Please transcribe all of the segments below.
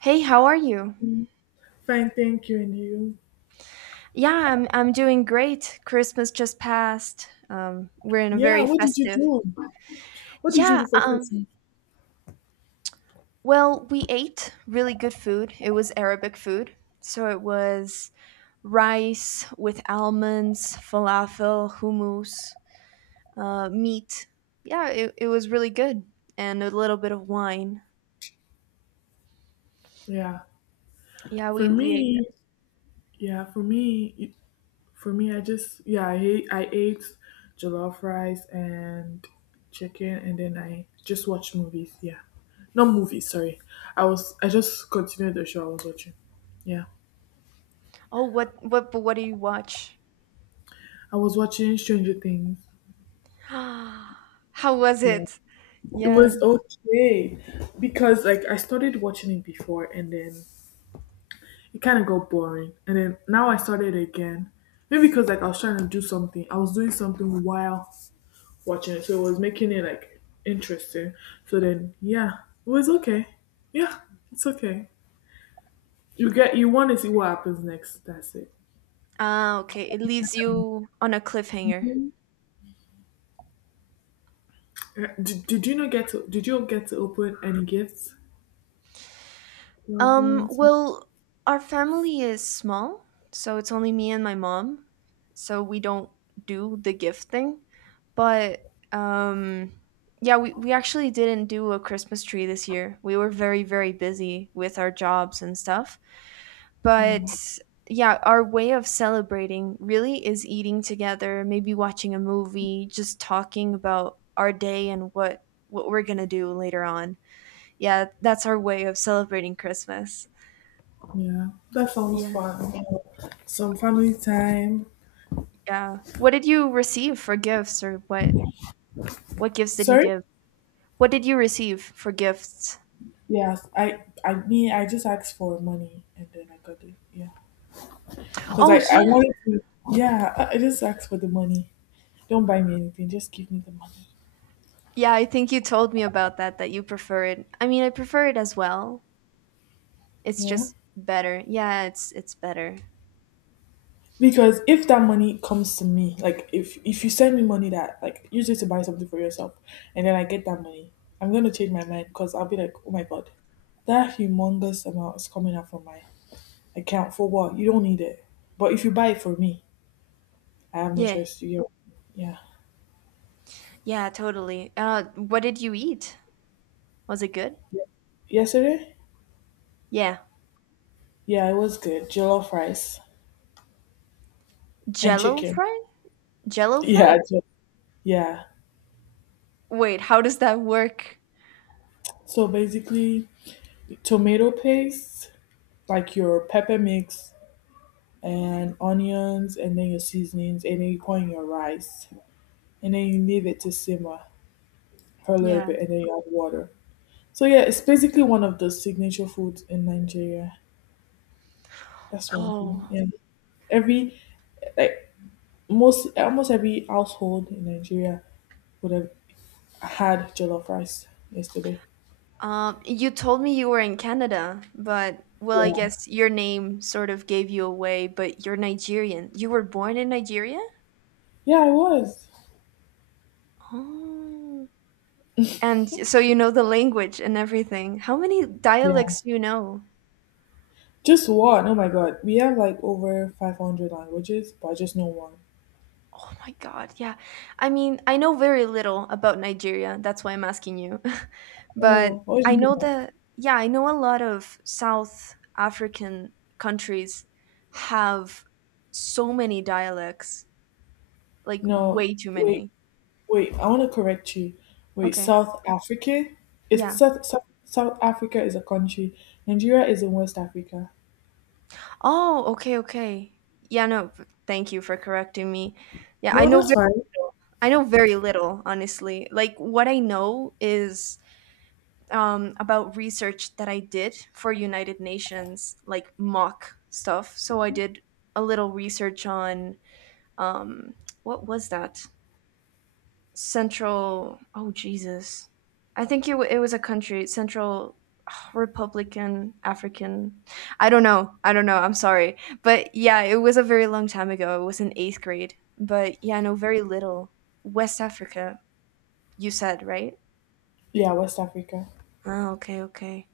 Hey, how are you? Fine, thank you. And you? Yeah, I'm doing great. Christmas just passed. We're in a Yeah, very what did you festive. do? What did you Yeah, do for Christmas? well, we ate really good food. It was Arabic food. So it was rice with almonds, falafel, hummus, meat. Yeah, it was really good. And a little bit of wine. Yeah. Yeah, For we ate. me, yeah, for me, it- for me, I just, yeah, I hate, I ate jollof rice and chicken, and then I just watched movies. Yeah. Not movies, sorry. I just continued the show I was watching. Yeah. Oh, what do you watch? I was watching Stranger Things. How was Yeah. it? It Yeah. was okay because, like, I started watching it before, and then it kind of got boring. And then now I started again. Maybe because like I was trying to do something. I was doing something while watching it. So it was making it like interesting. So then yeah, it was okay. Yeah, it's okay. You want to see what happens next. That's it. Ah, okay. It leaves you on a cliffhanger. Mhm. Did you not get to Did you get to open any gifts? Was Well, our family is small, so it's only me and my mom. So we don't do the gift thing. But um yeah, we actually didn't do a Christmas tree this year. We were very, very busy with our jobs and stuff. But yeah, our way of celebrating really is eating together, maybe watching a movie, just talking about our day and what we're gonna do later on. Yeah, that's our way of celebrating Christmas. Yeah, that sounds Yeah. fun. Some family time. Yeah. What did you receive for gifts or what gifts did you Sorry? give? What did you receive for gifts? Yes, I mean I just asked for money and then I got it. Yeah. Because I, Oh I yeah. wanted to, yeah, I just asked for the money. Don't buy me anything, just give me the money. Yeah, I think you told me about that that you prefer it. I mean, I prefer it as well. It's Yeah. just better. Yeah, it's better. Because if that money comes to me, like if you send me money that, like, use it to buy something for yourself and then I get that money, I'm gonna change my mind because I'll be like, oh my god, that humongous amount is coming out from my account for what? You don't need it. But if you buy it for me, I have no Yeah. choice to get, yeah. Yeah, totally. What did you eat? Was it good? Yesterday? Yeah. Yeah, it was good. Jollof rice and Jello chicken. fry? Jello Yeah, fries? Yeah. Wait, how does that work? So basically, tomato paste, like your pepper mix and onions, and then your seasonings, and then you pour in your rice, and then you leave it to simmer for a little Yeah. bit, and then you add water. So yeah, it's basically one of the signature foods in Nigeria. That's one thing. Oh. Yeah, every like most almost every household in Nigeria would have had jollof rice yesterday. You told me you were in Canada, but well, I Yeah, guess your name sort of gave you away, but you're Nigerian. You were born in Nigeria? yeah, I was. Oh. And so you know the language and everything. How many Yeah. dialects do you know? Just one? Oh my god. We have like over 500 languages, but I just know one. Oh my God, yeah. I mean, I know very little about Nigeria. That's why I'm asking you. But Oh, I know original. the, yeah, I know a lot of South African countries have so many dialects. Like No, way too wait, many. wait. I want to correct you. Wait, Okay. South Africa? It's Yeah. South, South, South Africa is a country. Nigeria is in West Africa. Oh, okay, okay. Yeah, no, thank you for correcting me. Yeah, I No, know that's very fine. little. I know very little, honestly. Like what I know is about research that I did for United Nations, like mock stuff. So I did a little research on um what was that? Central, oh Jesus, I think it was a country, central, ah, Republican African. I don't know, I'm sorry. But yeah, it was a very long time ago. It was in eighth grade. But yeah, I know very little. West Africa, you said, right? Yeah, West Africa. Oh, okay, okay.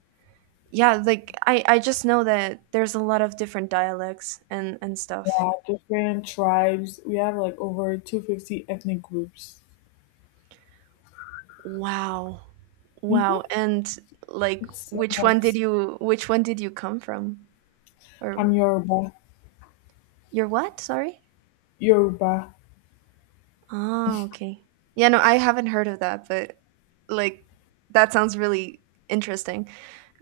Yeah, like I just know that there's a lot of different dialects and stuff. Yeah, different tribes. We have like over 250 ethnic groups. Wow. Wow. Mm-hmm. And like It's a lot. Which one did you come from, I'm or. Yoruba. Your what? Sorry? Yoruba. Oh, okay. Yeah, no, I haven't heard of that, but like that sounds really interesting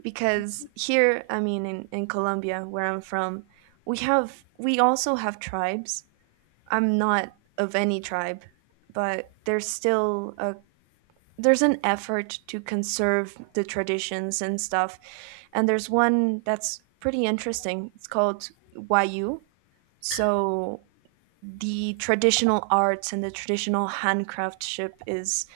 because here, I mean, in Colombia, where I'm from, we also have tribes. I'm not of any tribe, but there's still a there's an effort to conserve the traditions and stuff. And there's one that's pretty interesting. It's called Wayu. So the traditional arts and the traditional handcraftship is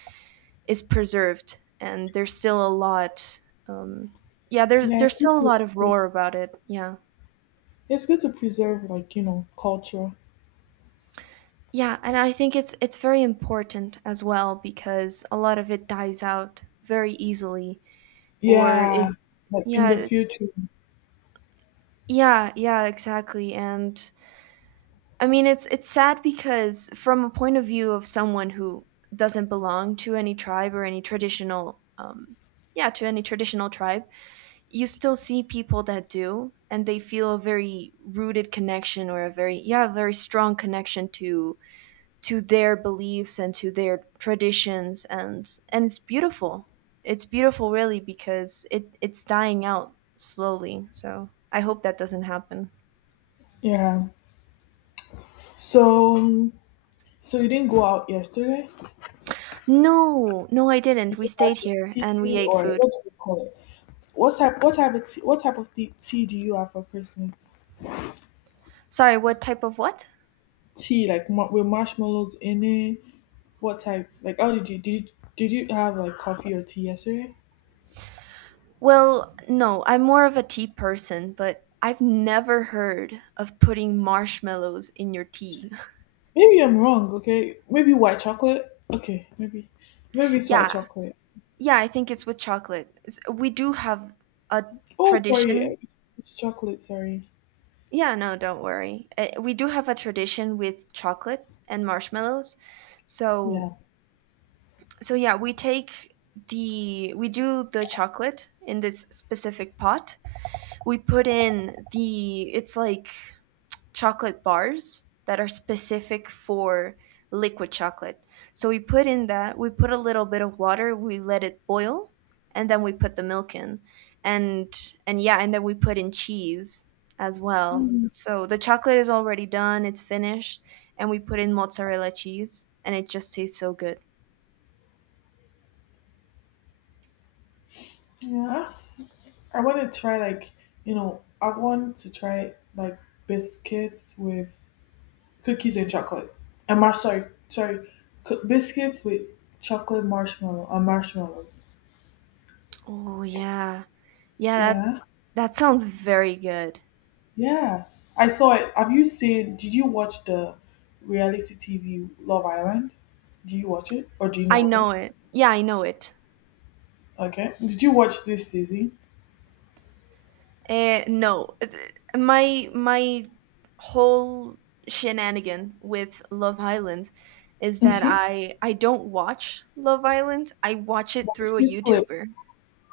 is preserved and um yeah there's Yeah, it's there's good still a lot of to, roar about it, yeah. it's good to preserve, like, culture. Yeah. And I think it's very important as well because a lot of it dies out very easily. Or Yeah, is. like in the Yeah. future. Yeah, yeah, exactly. And I mean, it's sad because from a point of view of someone who doesn't belong to any tribe or to any traditional tribe, you still see people that do, and they feel a very rooted connection or a very strong connection to their beliefs and to their traditions, and it's beautiful. It's beautiful, really, because it's dying out slowly. So I hope that doesn't happen. Yeah. So, um, so you didn't go out yesterday? No, no, I You didn't. We just had stayed some here and we tea ate or food. what do you call it? What type? What type of tea? What type of tea do you have for Christmas? Sorry, what type of what? Tea like with marshmallows in it. What type? Like, oh, did you have like coffee or tea yesterday? Well, no, I'm more of a tea person, but I've never heard of putting marshmallows in your tea. Maybe I'm wrong. Okay, maybe white chocolate. Okay, maybe it's white Yeah, chocolate. yeah, I think it's with chocolate. We do have a Oh, tradition. sorry, it's chocolate. Sorry. Yeah, no, don't worry. We do have a tradition with chocolate and marshmallows. So, Yeah. so yeah, we take the we do the chocolate in this specific pot. We put in the It's like chocolate bars that are specific for liquid chocolate. So we put in that, we put a little bit of water, we let it boil, and then we put the milk in. And and yeah, and then we put in cheese as well. Mm, So the chocolate is already done, it's finished, and we put in mozzarella cheese and it just tastes so good. yeah. I want to try like I want to try, like, biscuits with cookies and chocolate and mar sorry, sorry, biscuits with chocolate marshmallow or marshmallows. Oh yeah. Yeah, that Yeah, that sounds very good. yeah. I saw it. Have you seen? Did you watch the reality TV Love Island? Do you watch it or do you I know of know it? it. Yeah, I know it. Okay. Did you watch this season? No, my whole shenanigan with Love Island is that I don't watch Love Island. I watch it But you through a see clips. YouTuber.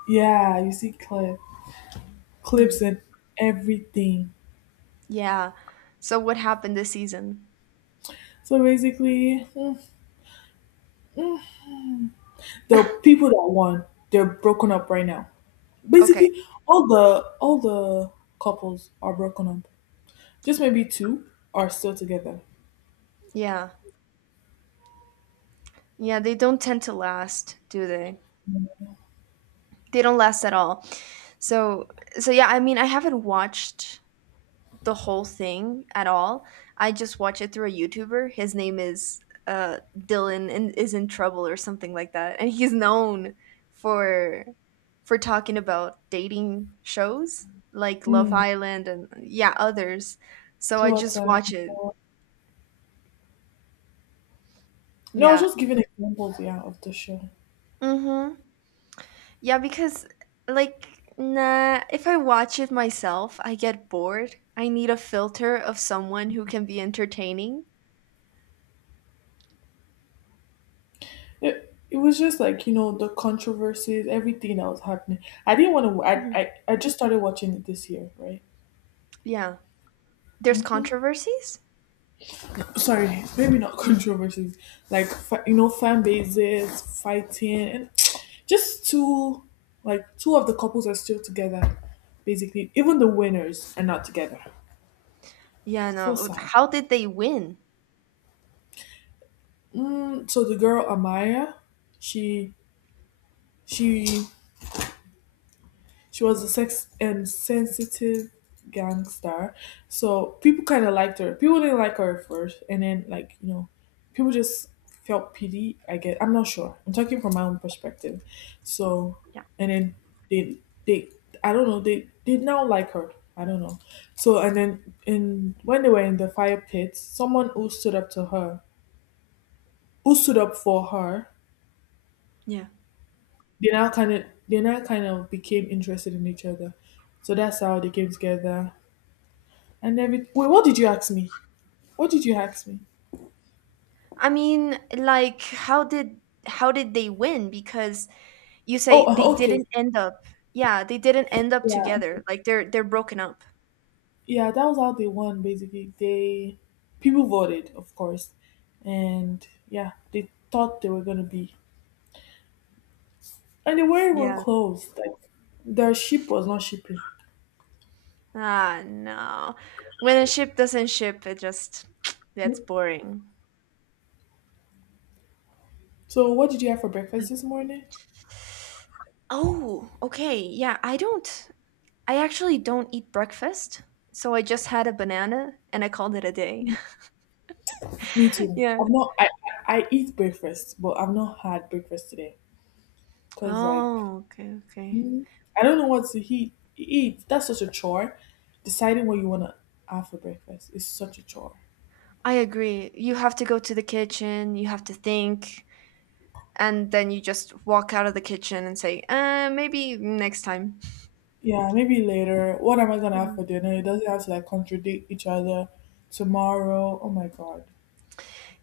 Yeah, you see clips, Hmm. and everything. Yeah. So what happened this season? So basically. The people that won, they're broken up right now. Okay. Basically, all the couples are broken up. Just maybe two are still together. Yeah. Yeah, they don't tend to last, do they? They don't last at all. So so yeah, I mean, I haven't watched the whole thing at all. I just watch it through a YouTuber. His name is Dylan and is in trouble or something like that, and he's known for for talking about dating shows like Love Mm, Island and yeah others. So I two at a just time. watch it. No, I was Yeah. just giving examples, yeah, of the show. Mhm. Yeah, because like nah, if I watch it myself, I get bored. I need a filter of someone who can be entertaining. It was just like, the controversies, everything that was happening. I didn't want to, Mhm. I just started watching it this year, right? Yeah. There's controversies. Sorry, maybe not controversies, like fan bases fighting, and just two, like two of the couples are still together, basically. Even the winners are not together. Yeah, So no. sad. How did they win? Mm, so the girl Amaya, she she she was a sex and sensitive gangster. So people kind of liked her. People didn't like her at first, and then, like, people just felt pity. I guess I'm not sure. I'm talking from my own perspective. So, Yeah. and then they they I don't know, they did now like her. I don't know. So and then in when they were in the fire pit, someone who stood up to her, who stood up for her, Yeah. They now kind of became interested in each other. So that's how they came together. And every wait, what did you ask me? I mean, like how did they win? Because you Oh, say they okay. didn't end up. Yeah, they didn't end up Yeah, together. Like they're broken up. yeah, that was how they won. Basically, they people voted, of course, and yeah, they thought they were gonna be, and they weren't even Yeah. close, like, their ship was not shipping. Ah, no. When a ship doesn't ship, it just that's boring. So what did you have for Yeah. breakfast this morning? Oh, okay. Yeah, I actually don't eat breakfast. So I just had a banana and I called it a day. Me too, Yeah. I eat breakfast, but I've not had breakfast today, because like, Oh, okay, okay. I don't know what to eat. Eat. That's such a chore. Deciding what you want to have for breakfast is such a chore. I agree. You have to go to the kitchen, you have to think, and then you just walk out of the kitchen and say, maybe next time. Yeah, maybe later. What am I gonna have for Mhm. dinner? It doesn't have to like contradict each other. Tomorrow. Oh my god.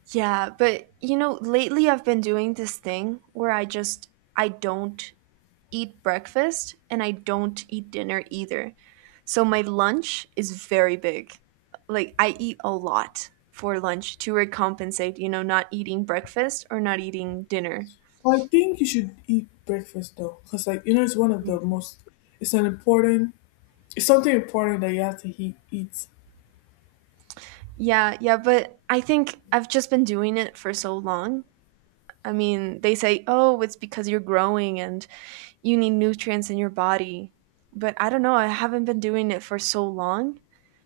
Yeah, but lately I've been doing this thing where I don't eat breakfast and I don't eat dinner either. So my lunch is very big. Like I eat a lot for lunch to recompensate, not eating breakfast or not eating dinner. Well, I think you should eat breakfast though, because like, it's one of the most. It's an important. It's something important that you have to eat. Eat. Yeah, yeah, but I think I've just been doing it for so long. I mean, they say, "Oh, it's because you're growing and you need nutrients in your body." But I don't know, I haven't been doing it for so long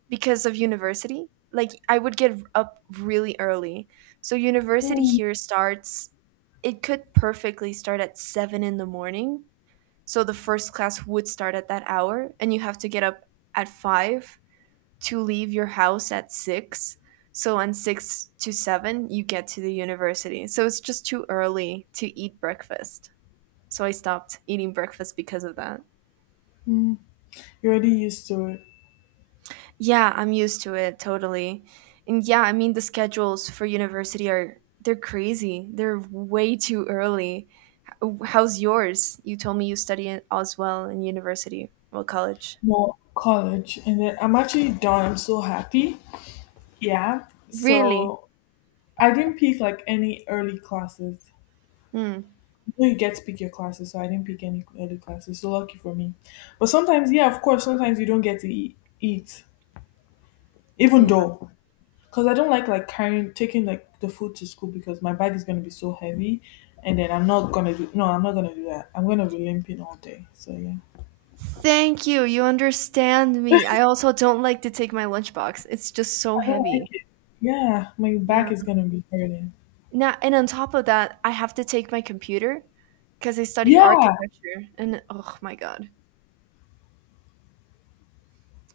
because of university. Like I would get up really early. So university Mm. here starts. It could perfectly start at 7 in the morning. So the first class would start at that hour and you have to get up at 5 to leave your house at 6. So on 6 to 7, you get to the university. So it's just too early to eat breakfast. So I stopped eating breakfast because of that. You're already used to it. Yeah, I'm used to it totally. And yeah, I mean the schedules for university are they're crazy. They're way too early. How's yours? You told me you study as well in university, well college. Well, college, and then I'm actually done. I'm so happy. Yeah. Really? So I didn't pick like any early classes. Hmm. You get to pick your classes, so I didn't pick any early classes. So lucky for me. But sometimes, yeah, of course, sometimes you don't get to eat, even though, because I don't like, carrying taking like the food to school because my bag is gonna be so heavy, and then I'm not gonna do, no, I'm not gonna do that. I'm gonna be limping all day. So yeah, Thank you. You understand me. I also don't like to take my lunchbox. It's just so I don't heavy. like it. Yeah, my back Yeah. is gonna be hurting. Now, and on top of that, I have to take my computer because I study Yeah, architecture. And oh my God.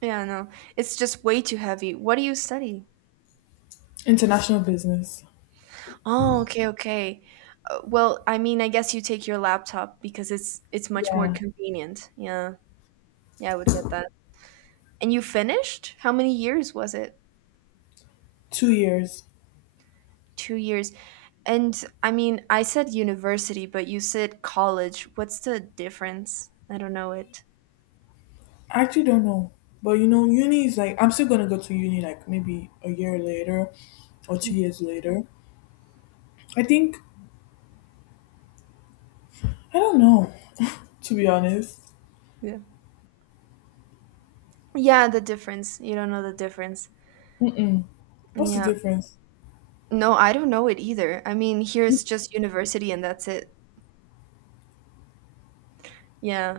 Yeah, no. It's just way too heavy. What do you study? international business. Oh, okay, okay. Well, I mean, I guess you take your laptop because it's much more Yeah, convenient. Yeah. Yeah, I would get that. And you finished? How many years was it? 2 years. 2 years. And I mean, I said university, but you said college. What's the difference? I don't know it. I actually don't know. But uni is like I'm still gonna go to uni like maybe a year later or two years later. I think I don't know, to be honest. Yeah. Yeah, the difference. You don't know the difference. Mm-mm. What's the Yeah. difference? No, I don't know it either. I mean, here it's just university and that's it. Yeah.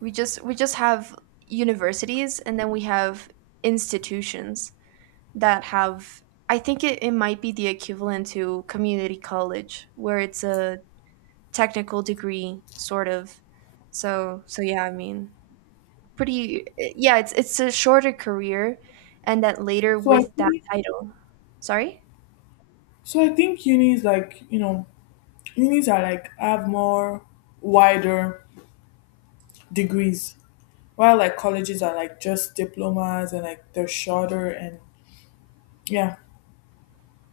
We just have universities and then we have institutions that have. I think it might be the equivalent to community college where it's a technical degree sort of. So yeah, I mean, pretty, yeah, it's a shorter career and that later So I with that think title. Sorry? so I think unis are like have more wider degrees, while like colleges are like just diplomas and like they're shorter and yeah.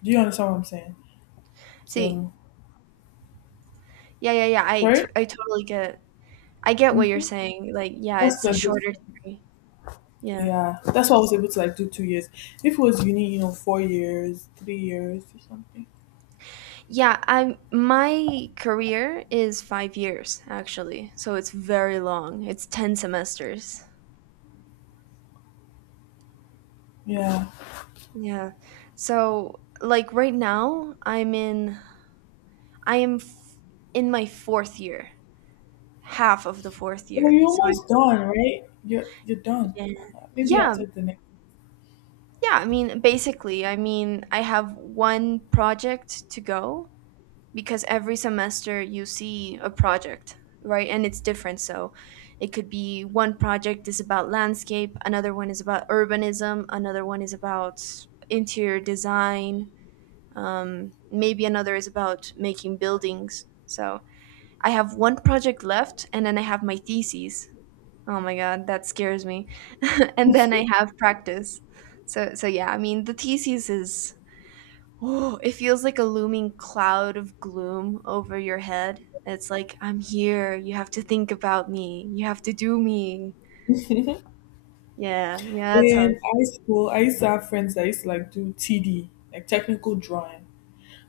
Do you understand what I'm saying? See. So Yeah, yeah, yeah. I sorry. t- I totally get I get what you're Mm-hmm. saying. Like, yeah, What's it's a the shorter difference? degree. Yeah. Yeah, that's what I was able to like do 2 years. If it was uni, 4 years, 3 years or something. Yeah, I'm my career is 5 years actually. So it's very long. It's 10 semesters. Yeah. Yeah. So like right now I'm in I am f- in my fourth year, half of the fourth Well, year. you're So I, almost done, right? You're done. yeah. Maybe Yeah, after the next. yeah, I mean, basically, I mean, I have one project to go because every semester you see a project, right? And it's different. So it could be one project is about landscape, another one is about urbanism, another one is about interior design, maybe another is about making buildings. So I have one project left and then I have my theses. Oh my God, that scares me. And then I have practice. So yeah, I mean the thesis is, oh, it feels like a looming cloud of gloom over your head. It's like I'm here, you have to think about me, you have to do me. Yeah, yeah, that's how. In high school, I used to have friends that used to like do TD, like technical drawing,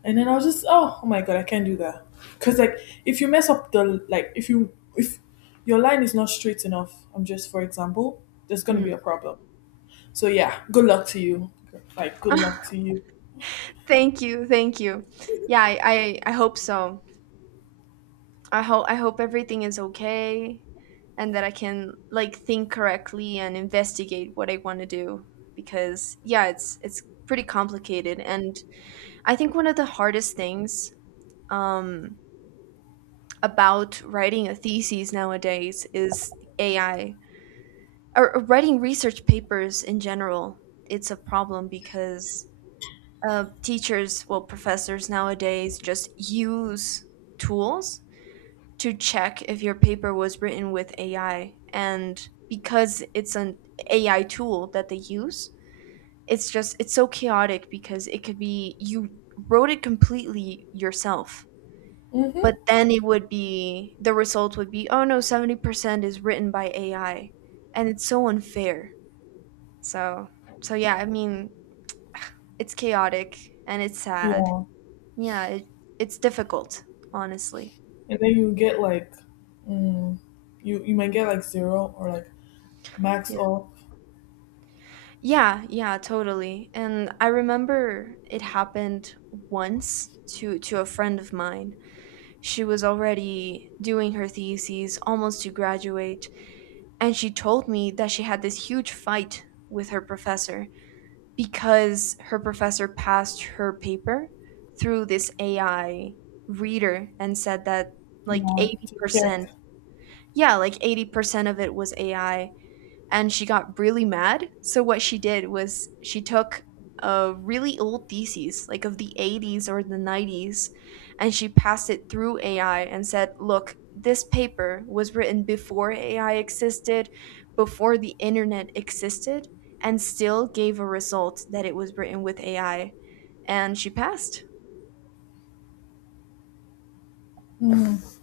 and then I was just, oh my god, I can't do that, because like if you mess up the like if you, if your line is not straight enough, I'm just for example, there's gonna be Hmm. a problem. So yeah, good luck to you. Like good luck to you. Thank you, thank you. Yeah, I hope so. I hope everything is okay and that I can, like, think correctly and investigate what I want to do because yeah, it's pretty complicated and I think one of the hardest things um about writing a thesis nowadays is AI or writing research papers in general. It's a problem because teachers, well, professors nowadays just use tools to check if your paper was written with AI. And because it's an AI tool that they use, it's just it's so chaotic because it could be you wrote it completely yourself, but Hmm. then it would be the result would be, oh no, 70% is written by AI. And it's so unfair. So so yeah, I mean, it's chaotic and it's sad. Yeah, Yeah, it's difficult, honestly. and then you get like, mm, you might get like zero or like max Yeah. off. Yeah, yeah, totally. And I remember it happened once to a friend of mine. She was already doing her theses, almost to graduate, and she told me that she had this huge fight with her professor because her professor passed her paper through this AI reader and said that like Yeah, to check. 80%, yeah, like 80% of it was AI and she got really mad. So what she did was she took a really old thesis, like of the 80s or the 90s, and she passed it through AI and said, "Look, this paper was written before AI existed, before the internet existed, and still gave a result that it was written with AI." And she passed. Mm.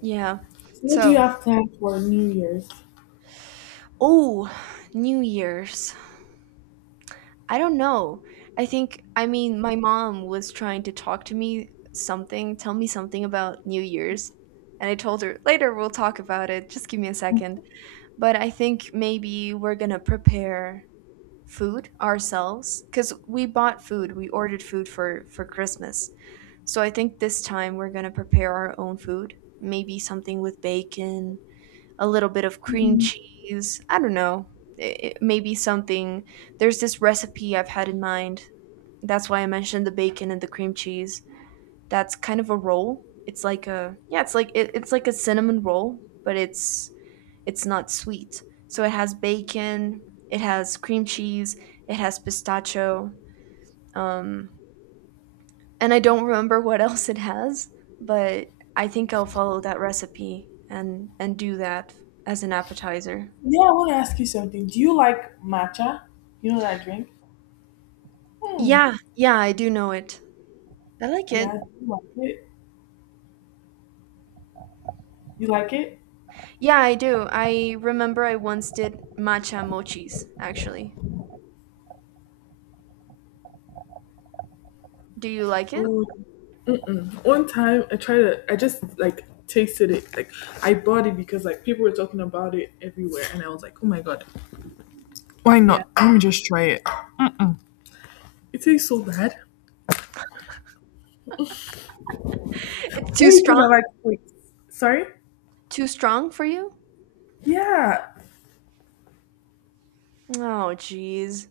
Yeah. So what do you So, have planned for New Year's? oh, New Year's. I don't know. I think, I mean, my mom was trying to talk to me something, tell me something about New Year's. And I told her, later we'll talk about it. Just give me a second. But I think maybe we're going to prepare food ourselves because we bought food. We ordered food for Christmas. So I think this time we're going to prepare our own food. Maybe something with bacon, a little bit of cream Mm. cheese. I don't know. It may be something. There's this recipe I've had in mind. That's why I mentioned the bacon and the cream cheese. That's kind of a roll. It's like a yeah, it's like a cinnamon roll, but it's not sweet. So it has bacon, it has cream cheese, it has pistachio, um, and I don't remember what else it has, but I think I'll follow that recipe and do that as an appetizer. Yeah, I want to ask you something. Do you like matcha? You know that drink? Hmm. Yeah, yeah, I do know it. I like Yeah, it. do you like it? You like it? Yeah, I do. I remember I once did matcha mochis, actually. Do you like it? Oh, mm-mm. One time I tried to, I just like tasted it. Like I bought it because like people were talking about it everywhere, and I was like, oh my god, why Yeah. not? Let me just try it. It tastes so bad. It's too Maybe because I strong? like sweet. Sorry? Too strong for you? Yeah. Oh, jeez.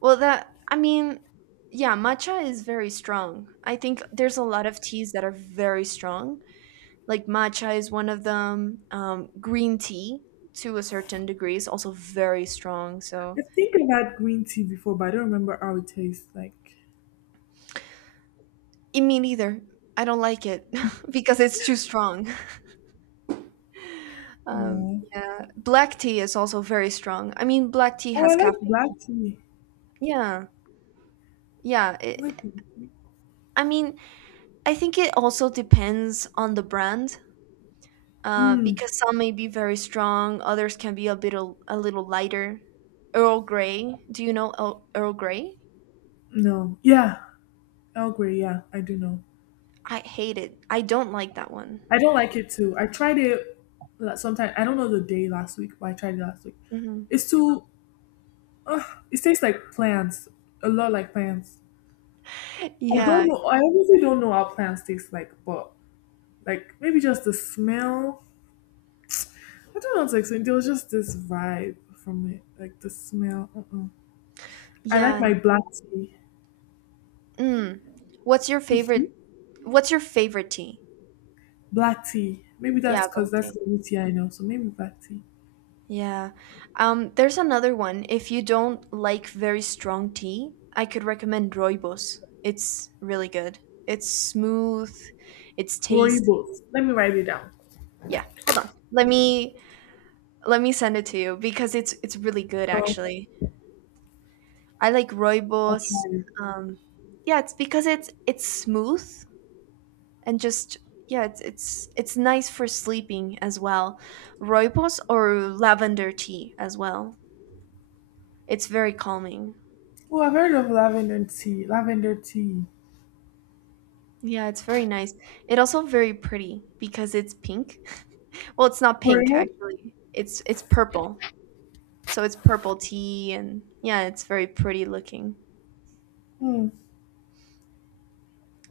Well, that, I mean, yeah, matcha is very strong. I think there's a lot of teas that are very strong. Like matcha is one of them. Green tea, to a certain degree, is also very strong. I So, think I've had green tea before, but I don't remember how it tastes like. Me neither. I don't like it because it's too strong. Yeah. Yeah, black tea is also very strong. I mean, black tea Oh, I has like caffeine. black tea. Yeah, yeah. I like I mean, I think it also depends on the brand, Mm, because some may be very strong, others can be a bit a little lighter. Earl Grey. Do you know Earl Grey? no. Yeah. Earl Grey. Yeah, I do know. I hate it. I don't like that one. I don't like it too. I tried it sometimes. I don't know the day last week, but I tried it last week. Hmm. It's too. Uh, it tastes like plants. A lot like plants. I Yeah, don't know. I honestly don't know how plants taste like, but like maybe just the smell. I don't know how to explain. There was just this vibe from it, like the smell. Uh-uh. I like yeah. my black tea. Mm. What's your Mhm. favorite? What's your favorite? Tea? Black tea. Maybe Yeah, that's because black that's tea. the only tea I know. So maybe black tea. Yeah. There's another one. If you don't like very strong tea, I could recommend Rooibos. It's really good. It's smooth. It's Glory tasty. boat. Let me write it down. Yeah. Hold on. Let me send it to you because it's really good Oh, okay. actually. I like I'll try Rooibos. it. Um, yeah, it's because it's smooth and just yeah, it's nice for sleeping as well. Rooibos or lavender tea as well. It's very calming. Oh, I've heard of lavender tea. Lavender tea. Yeah, it's very nice. It also very pretty because it's pink. Well, it's not For pink real? actually. It's purple. So it's purple tea and yeah, it's very pretty looking. Hmm.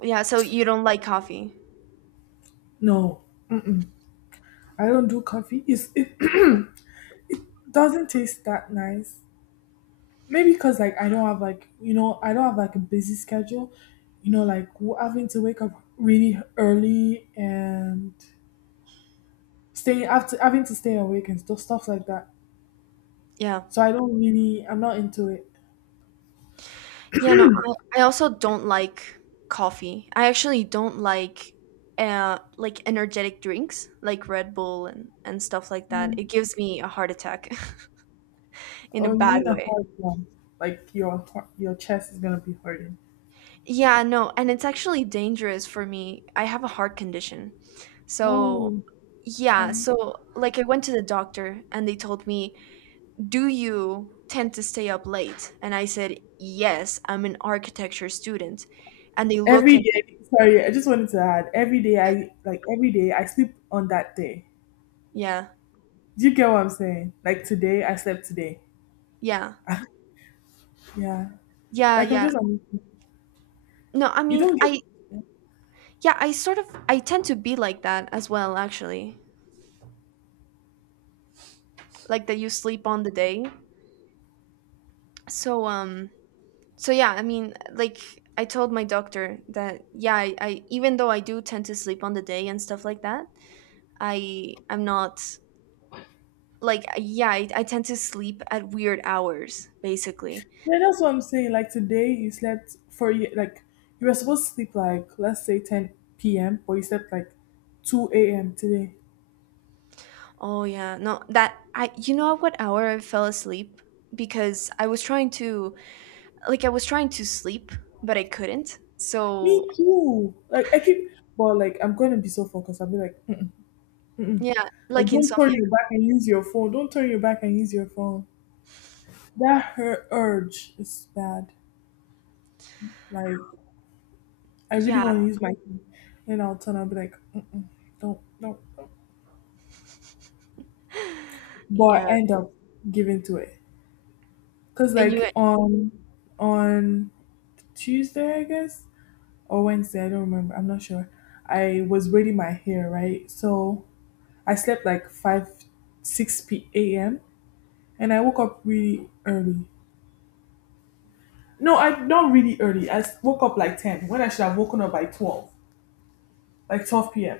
Yeah, so you don't like coffee. No, I don't do coffee. It doesn't taste that nice. Maybe because like I don't have, like, a busy schedule, like having to wake up really early and staying after having to stay awake and stuff like that. Yeah. So I don't really I'm not into it. Yeah, no, I also don't like coffee. I actually don't like energetic drinks like Red Bull and stuff like that. Mm. It gives me a heart attack in a Oh, you bad mean a way. hard one? Like your chest is gonna be hurting. Yeah, no, and it's actually dangerous for me. I have a heart condition. So, Oh, yeah, sorry. so like I went to the doctor and they told me, "Do you tend to stay up late?" And I said, "Yes, I'm an architecture student." And they look Every at me day, sorry, I just wanted to add. Every day, like, I like every day I sleep on that day. "Yeah, Do you get what I'm saying? Like today, I slept today. yeah. Yeah, Yeah, like I'm yeah." just. No, I You mean, don't get. I yeah, I sort of I tend to be like that as well actually. Like that you sleep on the day. So, yeah, I mean, like, I told my doctor that, yeah, I even though I do tend to sleep on the day and stuff like that, I'm not, like, yeah, I tend to sleep at weird hours basically. Yeah, that's what I'm saying. Like today, you slept for like you were supposed to sleep like let's say 10 p.m. but you slept like 2 a.m. today. Oh yeah, no, that I, you know, at what hour I fell asleep because I was trying to sleep but I couldn't, so. Me too. Like I keep, but like I'm gonna be so focused. I'll be like, "Mm." Yeah, Like like, don't turn insomnia. your back and use your phone. Don't turn your back and use your phone. That her urge is bad. Like I really Yeah. want to use my phone, and I'll turn. I'll be like, mm-mm, don't, don't. But I Yeah. end up giving to it. Cause And you. like on Tuesday, I guess, or Wednesday, I don't remember. I'm not sure. I was braiding my hair, right? So I slept like 5, 6 p.m. and I woke up really early. No, I not really early. I woke up like 10 when I should have woken up by 12, like 12 p.m.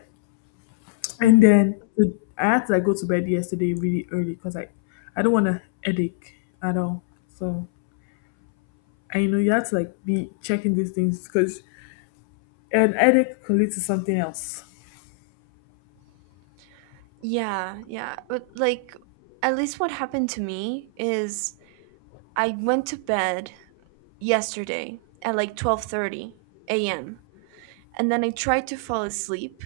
And Mm-hmm. then I had to like go to bed yesterday really early because I don't want a headache at all. So I know you have to like be checking these things because an headache could lead to something else. Yeah, yeah. But, like, at least what happened to me is I went to bed yesterday at like 12:30 a.m. and then I tried to fall asleep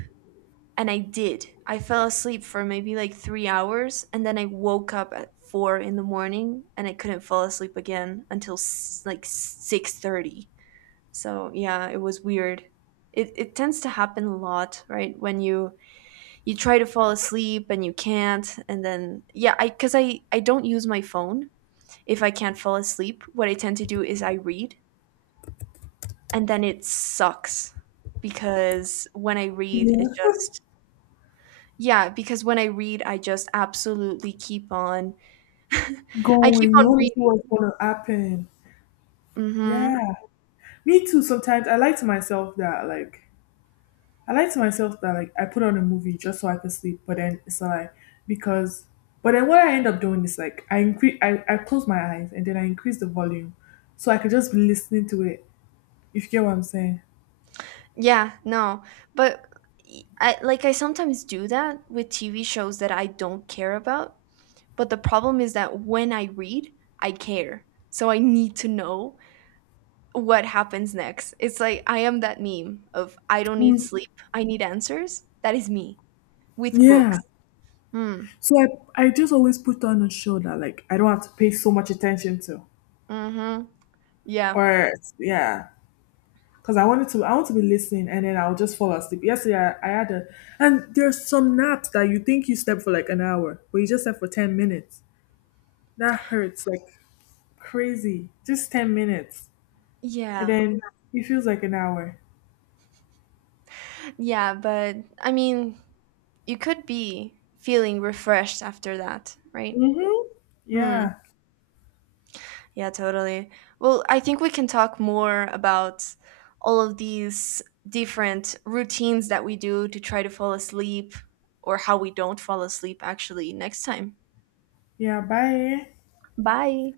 and I did. I fell asleep for maybe like 3 hours and then I woke up at 4 in the morning and I couldn't fall asleep again until like 6:30. So, yeah, it was weird. It tends to happen a lot, right? When you try to fall asleep and you can't and then, yeah, I because I don't use my phone. If I can't fall asleep, what I tend to do is I read and then it sucks because when I read it Yeah. just, yeah, because when I read I just absolutely keep on I keep Going. You on want to see reading. what's gonna happen. Mm-hmm. Yeah. Me too. Sometimes I like to myself that like I put on a movie just so I can sleep, but then it's like, because but then what I end up doing is like I close my eyes and then I increase the volume so I could just be listening to it. If you get what I'm saying. Yeah, no, but I, like, I sometimes do that with TV shows that I don't care about. But the problem is that when I read, I care. So I need to know what happens next. It's like I am that meme of, "I don't need sleep, I need answers." That is me with Yeah. books. Hmm. So I just always put on a show that like I don't have to pay so much attention to. Mhm. Yeah. Or yeah. Because I wanted to, I want to be listening and then I'll just fall asleep. Yesterday I had a, and there's some naps that you think you slept for like an hour, but you just slept for 10 minutes. That hurts like crazy. Just 10 minutes. And Yeah. then it feels like an hour. Yeah, but I mean, you could be feeling refreshed after that, right? Mm-hmm. Hmm. Yeah. Yeah, totally. Well, I think we can talk more about all of these different routines that we do to try to fall asleep or how we don't fall asleep actually next time. Yeah. Bye. Bye.